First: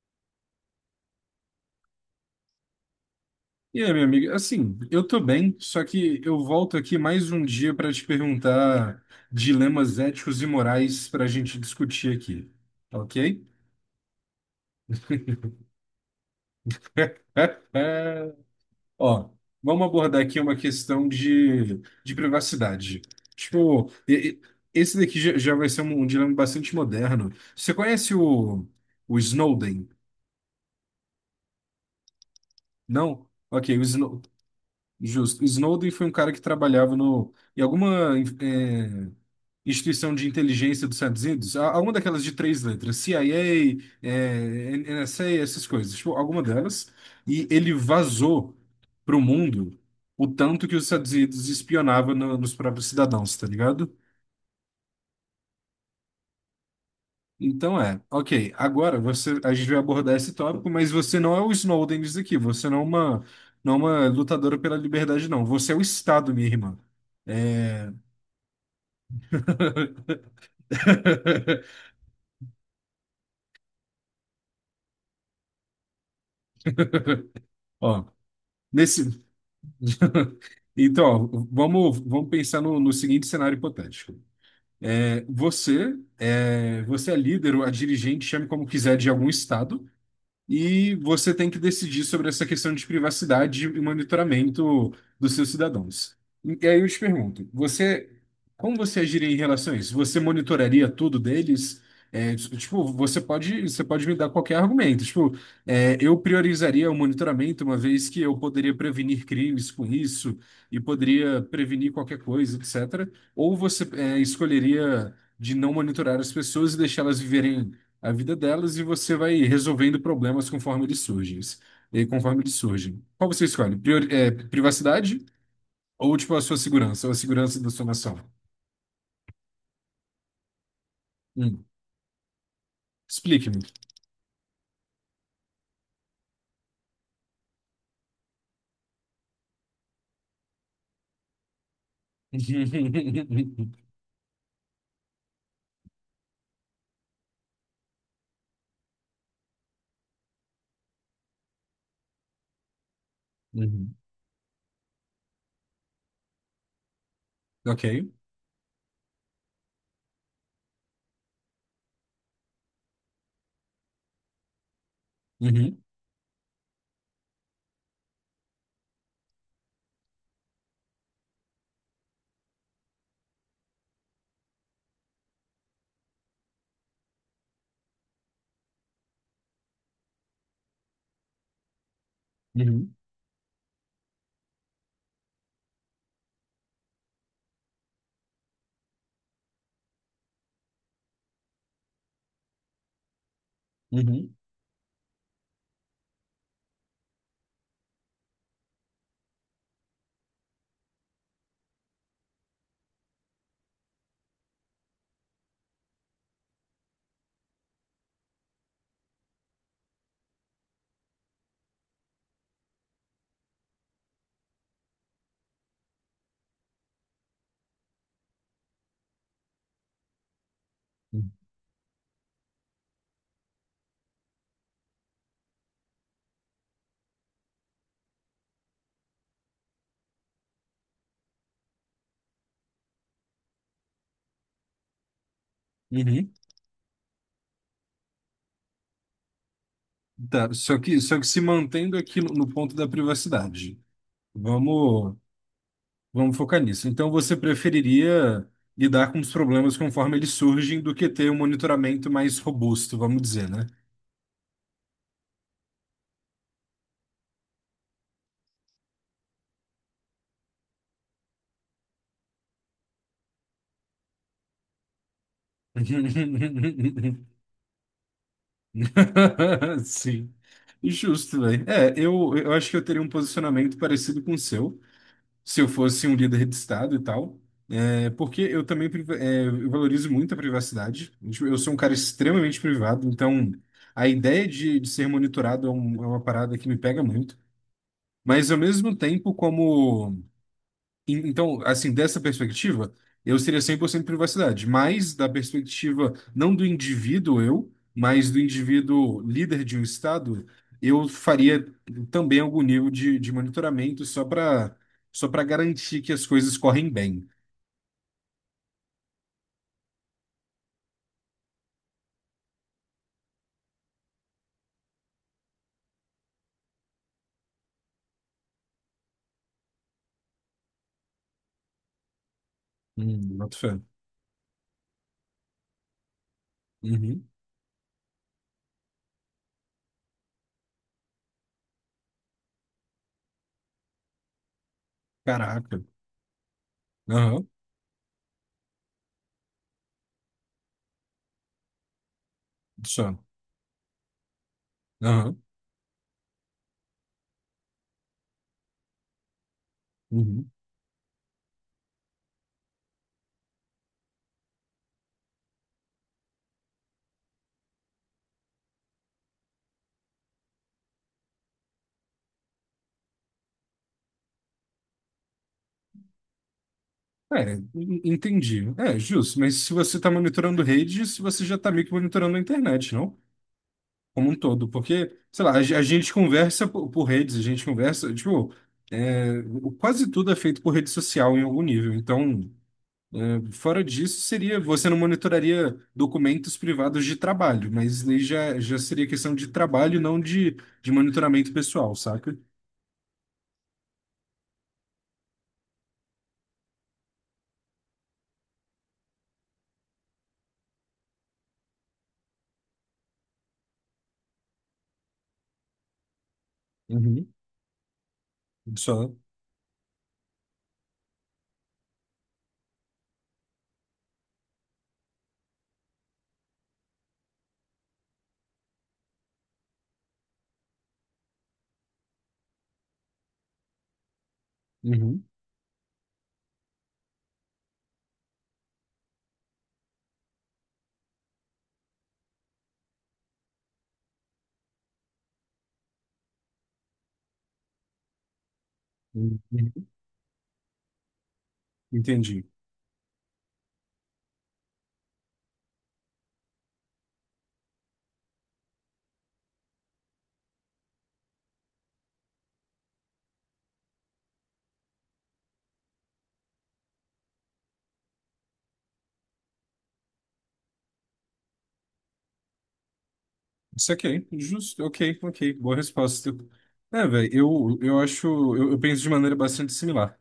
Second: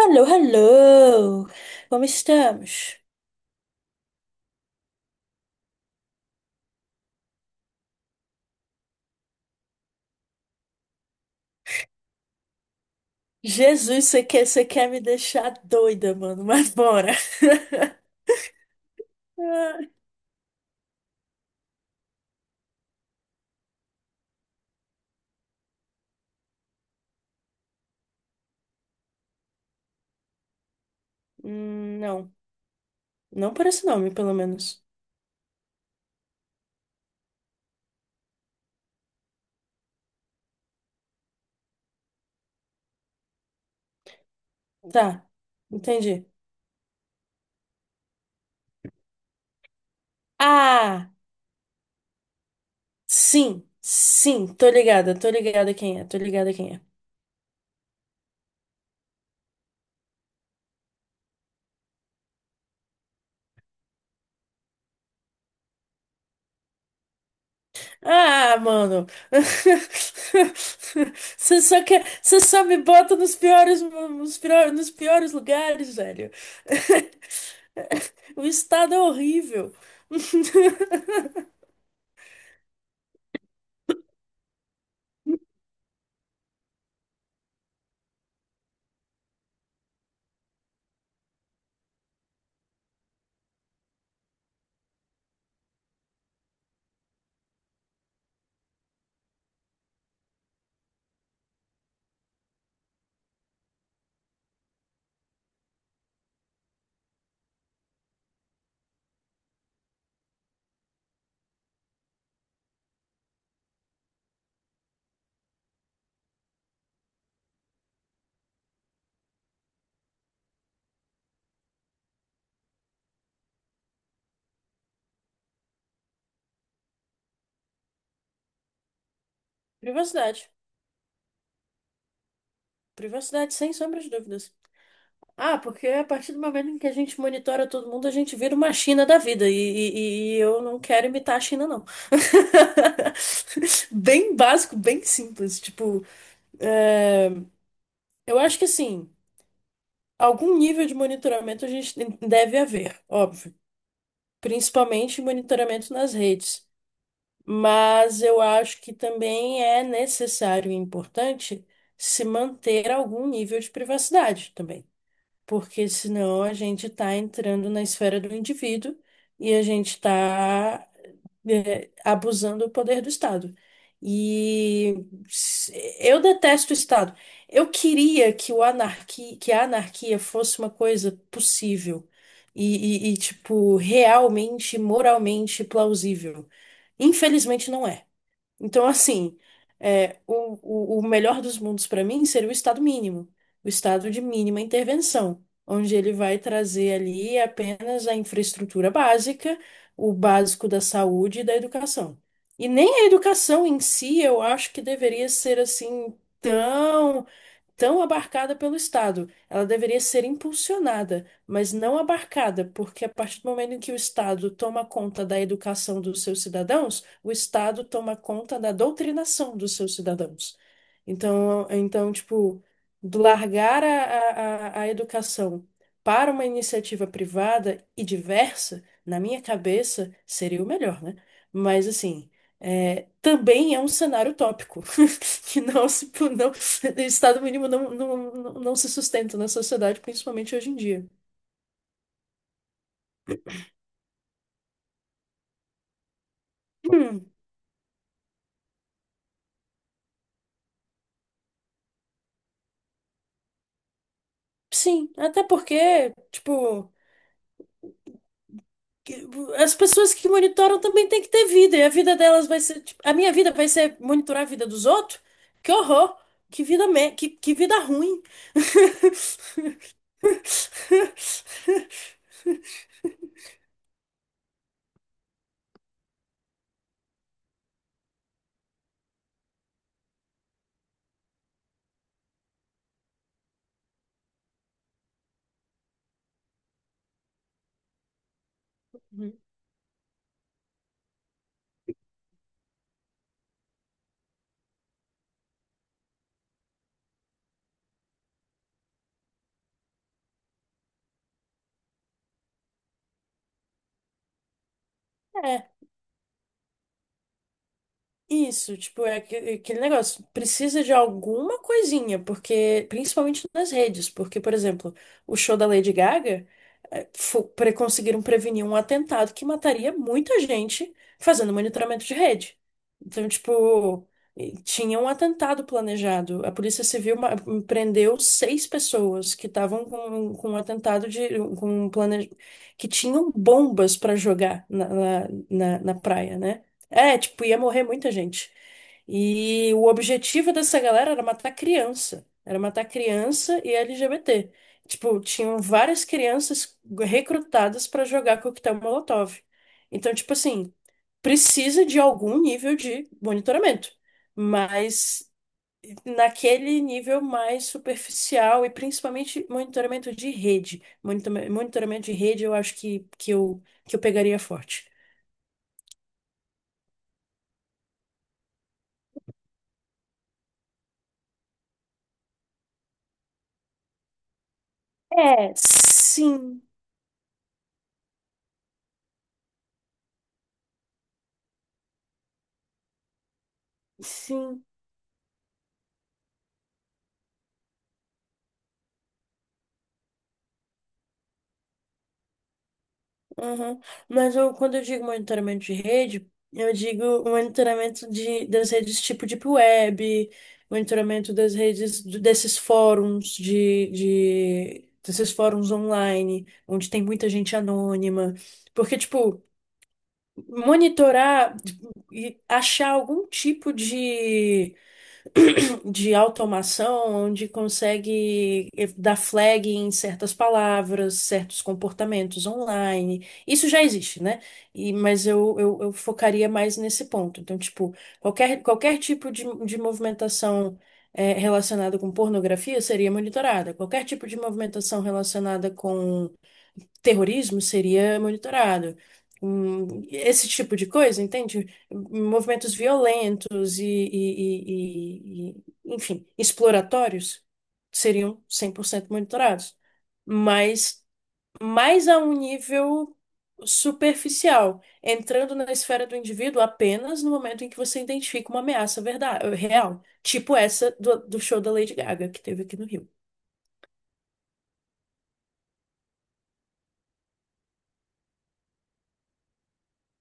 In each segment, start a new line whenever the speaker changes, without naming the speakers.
Alô, alô! Como estamos?
E aí, minha amiga, eu tô bem, só que eu volto aqui mais um dia para te perguntar dilemas éticos e morais para a gente discutir aqui, ok?
Jesus, você quer me deixar doida, mano, mas bora!
Ó, vamos
Ah,
abordar aqui uma questão de privacidade. Tipo, esse daqui já vai ser um dilema bastante moderno. Você conhece o Snowden?
hum, não,
Não?
não por
Ok,
esse nome, pelo menos.
Justo. Snowden foi um cara que trabalhava no, em alguma eh, instituição de inteligência dos Estados Unidos, alguma daquelas de três letras, CIA, NSA,
Tá,
essas coisas, tipo,
entendi.
alguma delas, e ele vazou para o mundo o tanto que os
Ah,
Estados Unidos espionava nos próprios cidadãos, tá
sim,
ligado?
sim, tô ligada quem é, tô ligada quem é.
Ok, agora a gente vai abordar esse tópico, mas você não é o Snowden disso aqui, você não é não é uma lutadora pela liberdade, não, você é o Estado, minha irmã. É,
Ah, mano. Você só quer, você só me bota nos piores, nos piores, nos piores lugares, velho.
Ó,
O estado é
nesse,
horrível.
ó, vamos pensar no seguinte cenário hipotético. É, você é líder ou a dirigente, chame como quiser, de algum estado. E você tem que decidir sobre essa questão de privacidade e monitoramento dos seus cidadãos. E aí eu te pergunto, como você agiria em relação a isso? Você monitoraria tudo deles? É, tipo, você pode me dar qualquer argumento. Tipo, é, eu priorizaria o monitoramento, uma vez que eu poderia prevenir crimes com isso e poderia prevenir qualquer coisa, etc. Ou você, é, escolheria de não monitorar as pessoas e deixá-las viverem a vida delas e você vai resolvendo problemas conforme eles surgem. E conforme eles surgem. Qual você escolhe? Privacidade ou tipo a sua segurança, ou a segurança da sua nação?
Privacidade.
Hum.
Privacidade,
Explique-me.
sem sombra de dúvidas. Ah, porque a partir do momento em que a gente monitora todo mundo, a gente vira uma China da vida. E, e eu não quero imitar a China, não. Bem básico, bem simples. Tipo, é, eu acho que assim. Algum nível de monitoramento a gente deve haver, óbvio,
Uhum.
principalmente monitoramento nas redes.
Ok.
Mas eu acho que também é necessário e importante se manter algum nível de privacidade também,
Uhum.
porque senão a gente está entrando na esfera do indivíduo e a gente está abusando do poder do Estado. E s- eu detesto o Estado. Eu queria que que a anarquia fosse uma coisa possível
Uhum.
e, tipo, realmente, moralmente plausível. Infelizmente não é. Então, assim, é, o, o melhor dos mundos para mim seria o estado mínimo, o estado de
Uhum.
mínima intervenção, onde ele vai trazer ali apenas a infraestrutura básica, o básico da saúde e da educação. E nem a educação em si, eu acho que deveria ser tão abarcada pelo Estado. Ela deveria ser impulsionada, mas não abarcada, porque a partir do momento em que o Estado toma conta da educação dos seus cidadãos, o Estado toma conta da doutrinação dos seus cidadãos. Então, tipo, do largar a educação para uma iniciativa privada e diversa, na minha cabeça, seria o melhor, né? Mas assim, é, também é um cenário utópico que não se,
Uhum.
Estado mínimo não, não se sustenta na sociedade,
Tá,
principalmente hoje em dia.
só que se mantendo aqui no ponto da privacidade. Vamos, vamos focar nisso. Então
Hum,
você preferiria lidar com os problemas conforme eles surgem do que ter um monitoramento mais robusto, vamos dizer, né?
sim, até porque, tipo. que- As pessoas que monitoram também têm que ter vida, e a vida delas vai ser, tipo, a minha vida vai ser monitorar a vida dos outros? Que horror! Que vida ruim!
Sim. Justo, velho. É, eu acho que eu teria um posicionamento parecido com o seu, se eu fosse um líder de Estado e tal. É, porque eu também eu valorizo muito a privacidade. Tipo, eu sou um cara extremamente privado, então a ideia de ser monitorado é, é uma parada que me pega muito. Mas ao mesmo
Uhum.
tempo, então, assim, dessa perspectiva, eu seria 100% privacidade, mas da perspectiva não do indivíduo eu, mas do indivíduo líder de um estado, eu faria também algum nível de monitoramento só para só para
É,
garantir que as coisas correm bem.
isso, tipo, é aquele negócio, precisa de alguma coisinha, porque, principalmente nas redes, porque, por exemplo, o show da Lady Gaga, conseguiram prevenir um atentado que mataria muita gente fazendo monitoramento de rede. Então,
Boto fé.
tipo, e tinha um atentado planejado, a Polícia Civil
Uhum.
prendeu 6 pessoas que estavam com, com um plane... que tinham bombas para jogar na
Caraca.
na praia, né? É, tipo,
Aham.
ia morrer muita gente. E o objetivo dessa galera era matar criança. Era matar
Só.
criança e LGBT. Tipo,
Aham.
tinham várias crianças recrutadas pra jogar coquetel Molotov. Então, tipo
Uhum.
assim, precisa de algum nível de monitoramento, mas naquele nível mais superficial e principalmente monitoramento de rede. Monitoramento de rede eu acho que eu pegaria forte.
É, entendi. É, justo, mas se você está monitorando redes, você já está meio que monitorando a internet, não? Como um todo, porque, sei lá,
É,
a gente
sim,
conversa por redes, a gente conversa, tipo, é, quase tudo é feito por rede social em algum nível. Então, é, fora disso, seria,
sim.
você não monitoraria documentos privados de trabalho, mas aí já seria questão de trabalho, não de, de monitoramento pessoal, saca?
Aham. Mas eu, quando eu digo monitoramento de rede, eu digo monitoramento de, das redes tipo Deep Web, monitoramento das redes desses fóruns de desses fóruns online, onde tem muita
Uhum.
gente anônima. Porque,
Só.
tipo, monitorar tipo, e achar algum tipo de automação onde consegue dar flag em certas palavras, certos comportamentos online. Isso já existe, né? E,
Uhum,
eu focaria mais nesse ponto. Então, tipo, qualquer tipo de movimentação relacionada com pornografia seria monitorada. Qualquer tipo de movimentação relacionada com terrorismo seria monitorado.
uhum, uhum.
Esse tipo de coisa, entende?
Entendi.
Movimentos violentos e, enfim, exploratórios seriam 100% monitorados. Mas mas a um nível superficial, entrando na esfera do indivíduo apenas no momento em que você identifica uma ameaça verdade, real, tipo essa do, do show da Lady Gaga que teve aqui no Rio.
Isso aqui, justo, ok, ok, boa resposta. É, velho, eu acho, eu penso de maneira bastante similar.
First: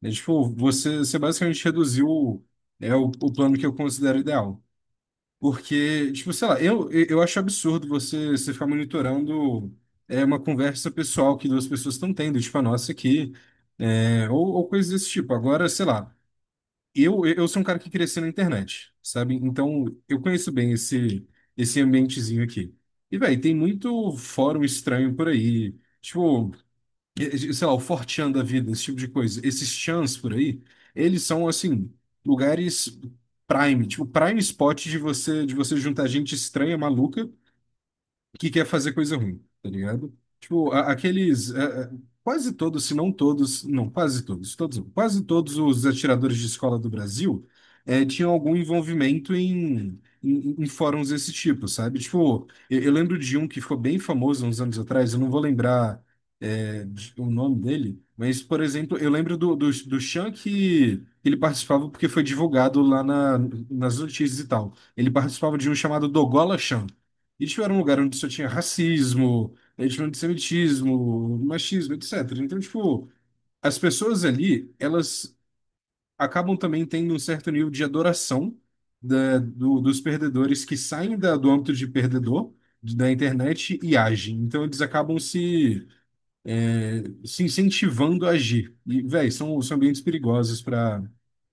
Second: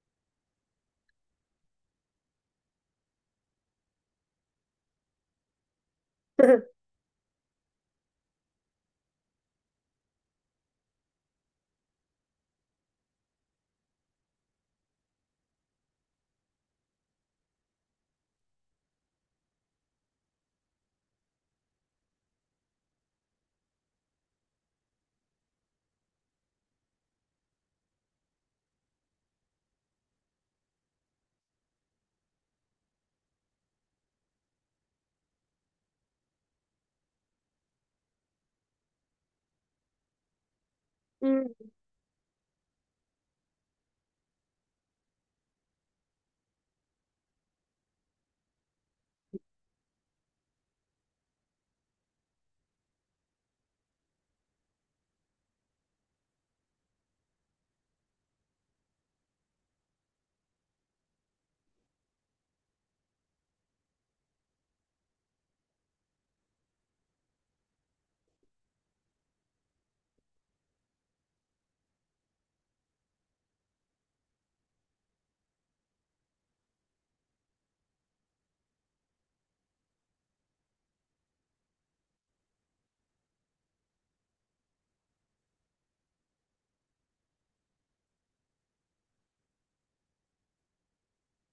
Né? Tipo, você basicamente reduziu é, o plano que eu considero ideal. Porque, tipo, sei lá, eu acho absurdo você ficar monitorando é, uma conversa pessoal que duas pessoas estão tendo, tipo a nossa aqui, é, ou coisas desse tipo. Agora, sei lá, eu sou um cara que cresceu na internet, sabe? Então, eu conheço bem esse, esse ambientezinho aqui. E, velho, tem muito fórum estranho por aí. Tipo, sei lá, o Fortean da vida, esse tipo de coisa, esses chans por aí, eles são assim, lugares prime, tipo prime spot de você juntar gente estranha, maluca que quer fazer coisa ruim, tá ligado? Tipo, aqueles.
Hum.
É, é, quase todos, se não todos. Não, quase todos, todos, não, quase todos os atiradores de escola do Brasil é, tinham algum envolvimento em fóruns desse tipo, sabe? Tipo, eu lembro de um que ficou bem famoso uns anos atrás, eu não vou lembrar é, o nome dele, mas, por exemplo, eu lembro do Chan que. Ele participava porque foi divulgado lá nas notícias e tal. Ele participava de um chamado Dogola Chan, e tipo, era um lugar onde só tinha racismo, né, tinha antissemitismo, machismo, etc. Então, tipo, as pessoas ali, elas acabam também tendo um certo nível de adoração dos perdedores que saem do âmbito de perdedor da internet e agem. Então, eles acabam se incentivando a agir. E, velho, são, são ambientes perigosos para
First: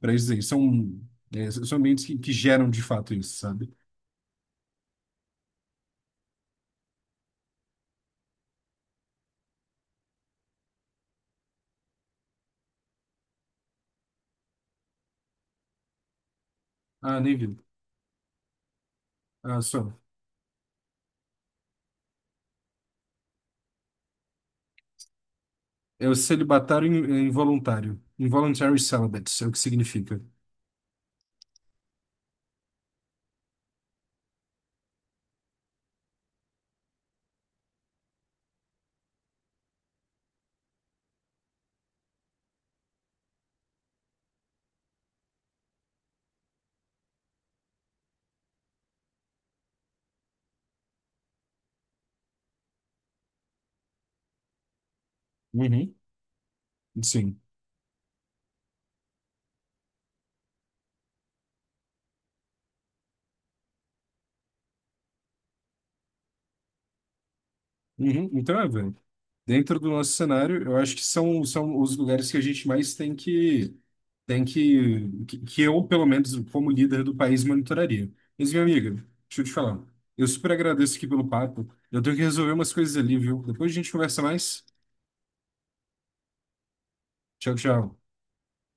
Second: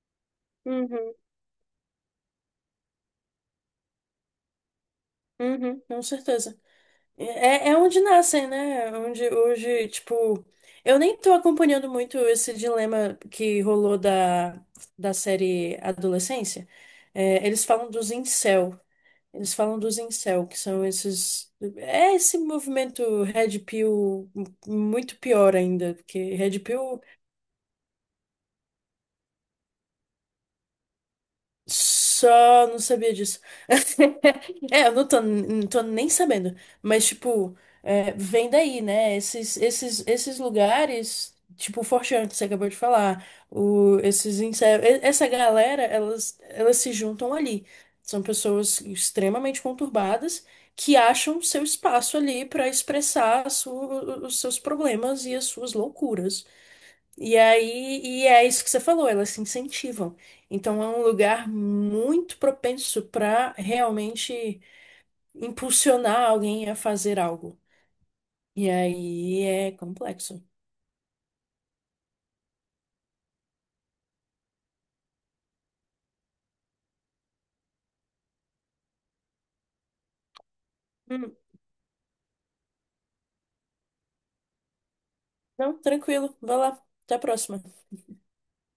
para isso aí. São,
Uhum,
é, são ambientes que geram de fato isso, sabe?
uhum, com certeza. É, é onde nascem, né? É onde hoje, tipo, eu nem tô acompanhando muito esse dilema que rolou da, da série Adolescência.
Ah, nem
É,
vi.
eles falam dos incel. Eles
Ah,
falam
só.
dos incel, que são esses. É esse movimento Red Pill muito pior ainda,
É o
porque Red
celibatário
Pill
é involuntário. Involuntary celibate, é o que significa.
só não sabia disso. É, eu não tô, não tô nem sabendo. Mas, tipo, é, vem daí, né? Esses lugares, tipo o Forchan, que você acabou de falar, o, esses insetos, essa galera, elas se juntam ali. São pessoas extremamente conturbadas que acham seu espaço ali pra expressar os seus problemas e as suas
Uhum.
loucuras. E
Sim.
aí, e é isso que você falou, elas se incentivam. Então é um lugar muito propenso para realmente impulsionar alguém a fazer algo.
Uhum. Então, é,
E
velho.
aí é
Dentro do nosso
complexo.
cenário, eu acho que são, são os lugares que a gente mais tem que, tem que eu, pelo menos, como líder do país, monitoraria. Mas, minha amiga, deixa eu te falar. Eu super agradeço aqui pelo
Hum,
papo. Eu tenho que resolver umas coisas ali, viu? Depois a gente conversa mais.
não, tranquilo. Vai lá. Até a
Tchau,
próxima.
tchau.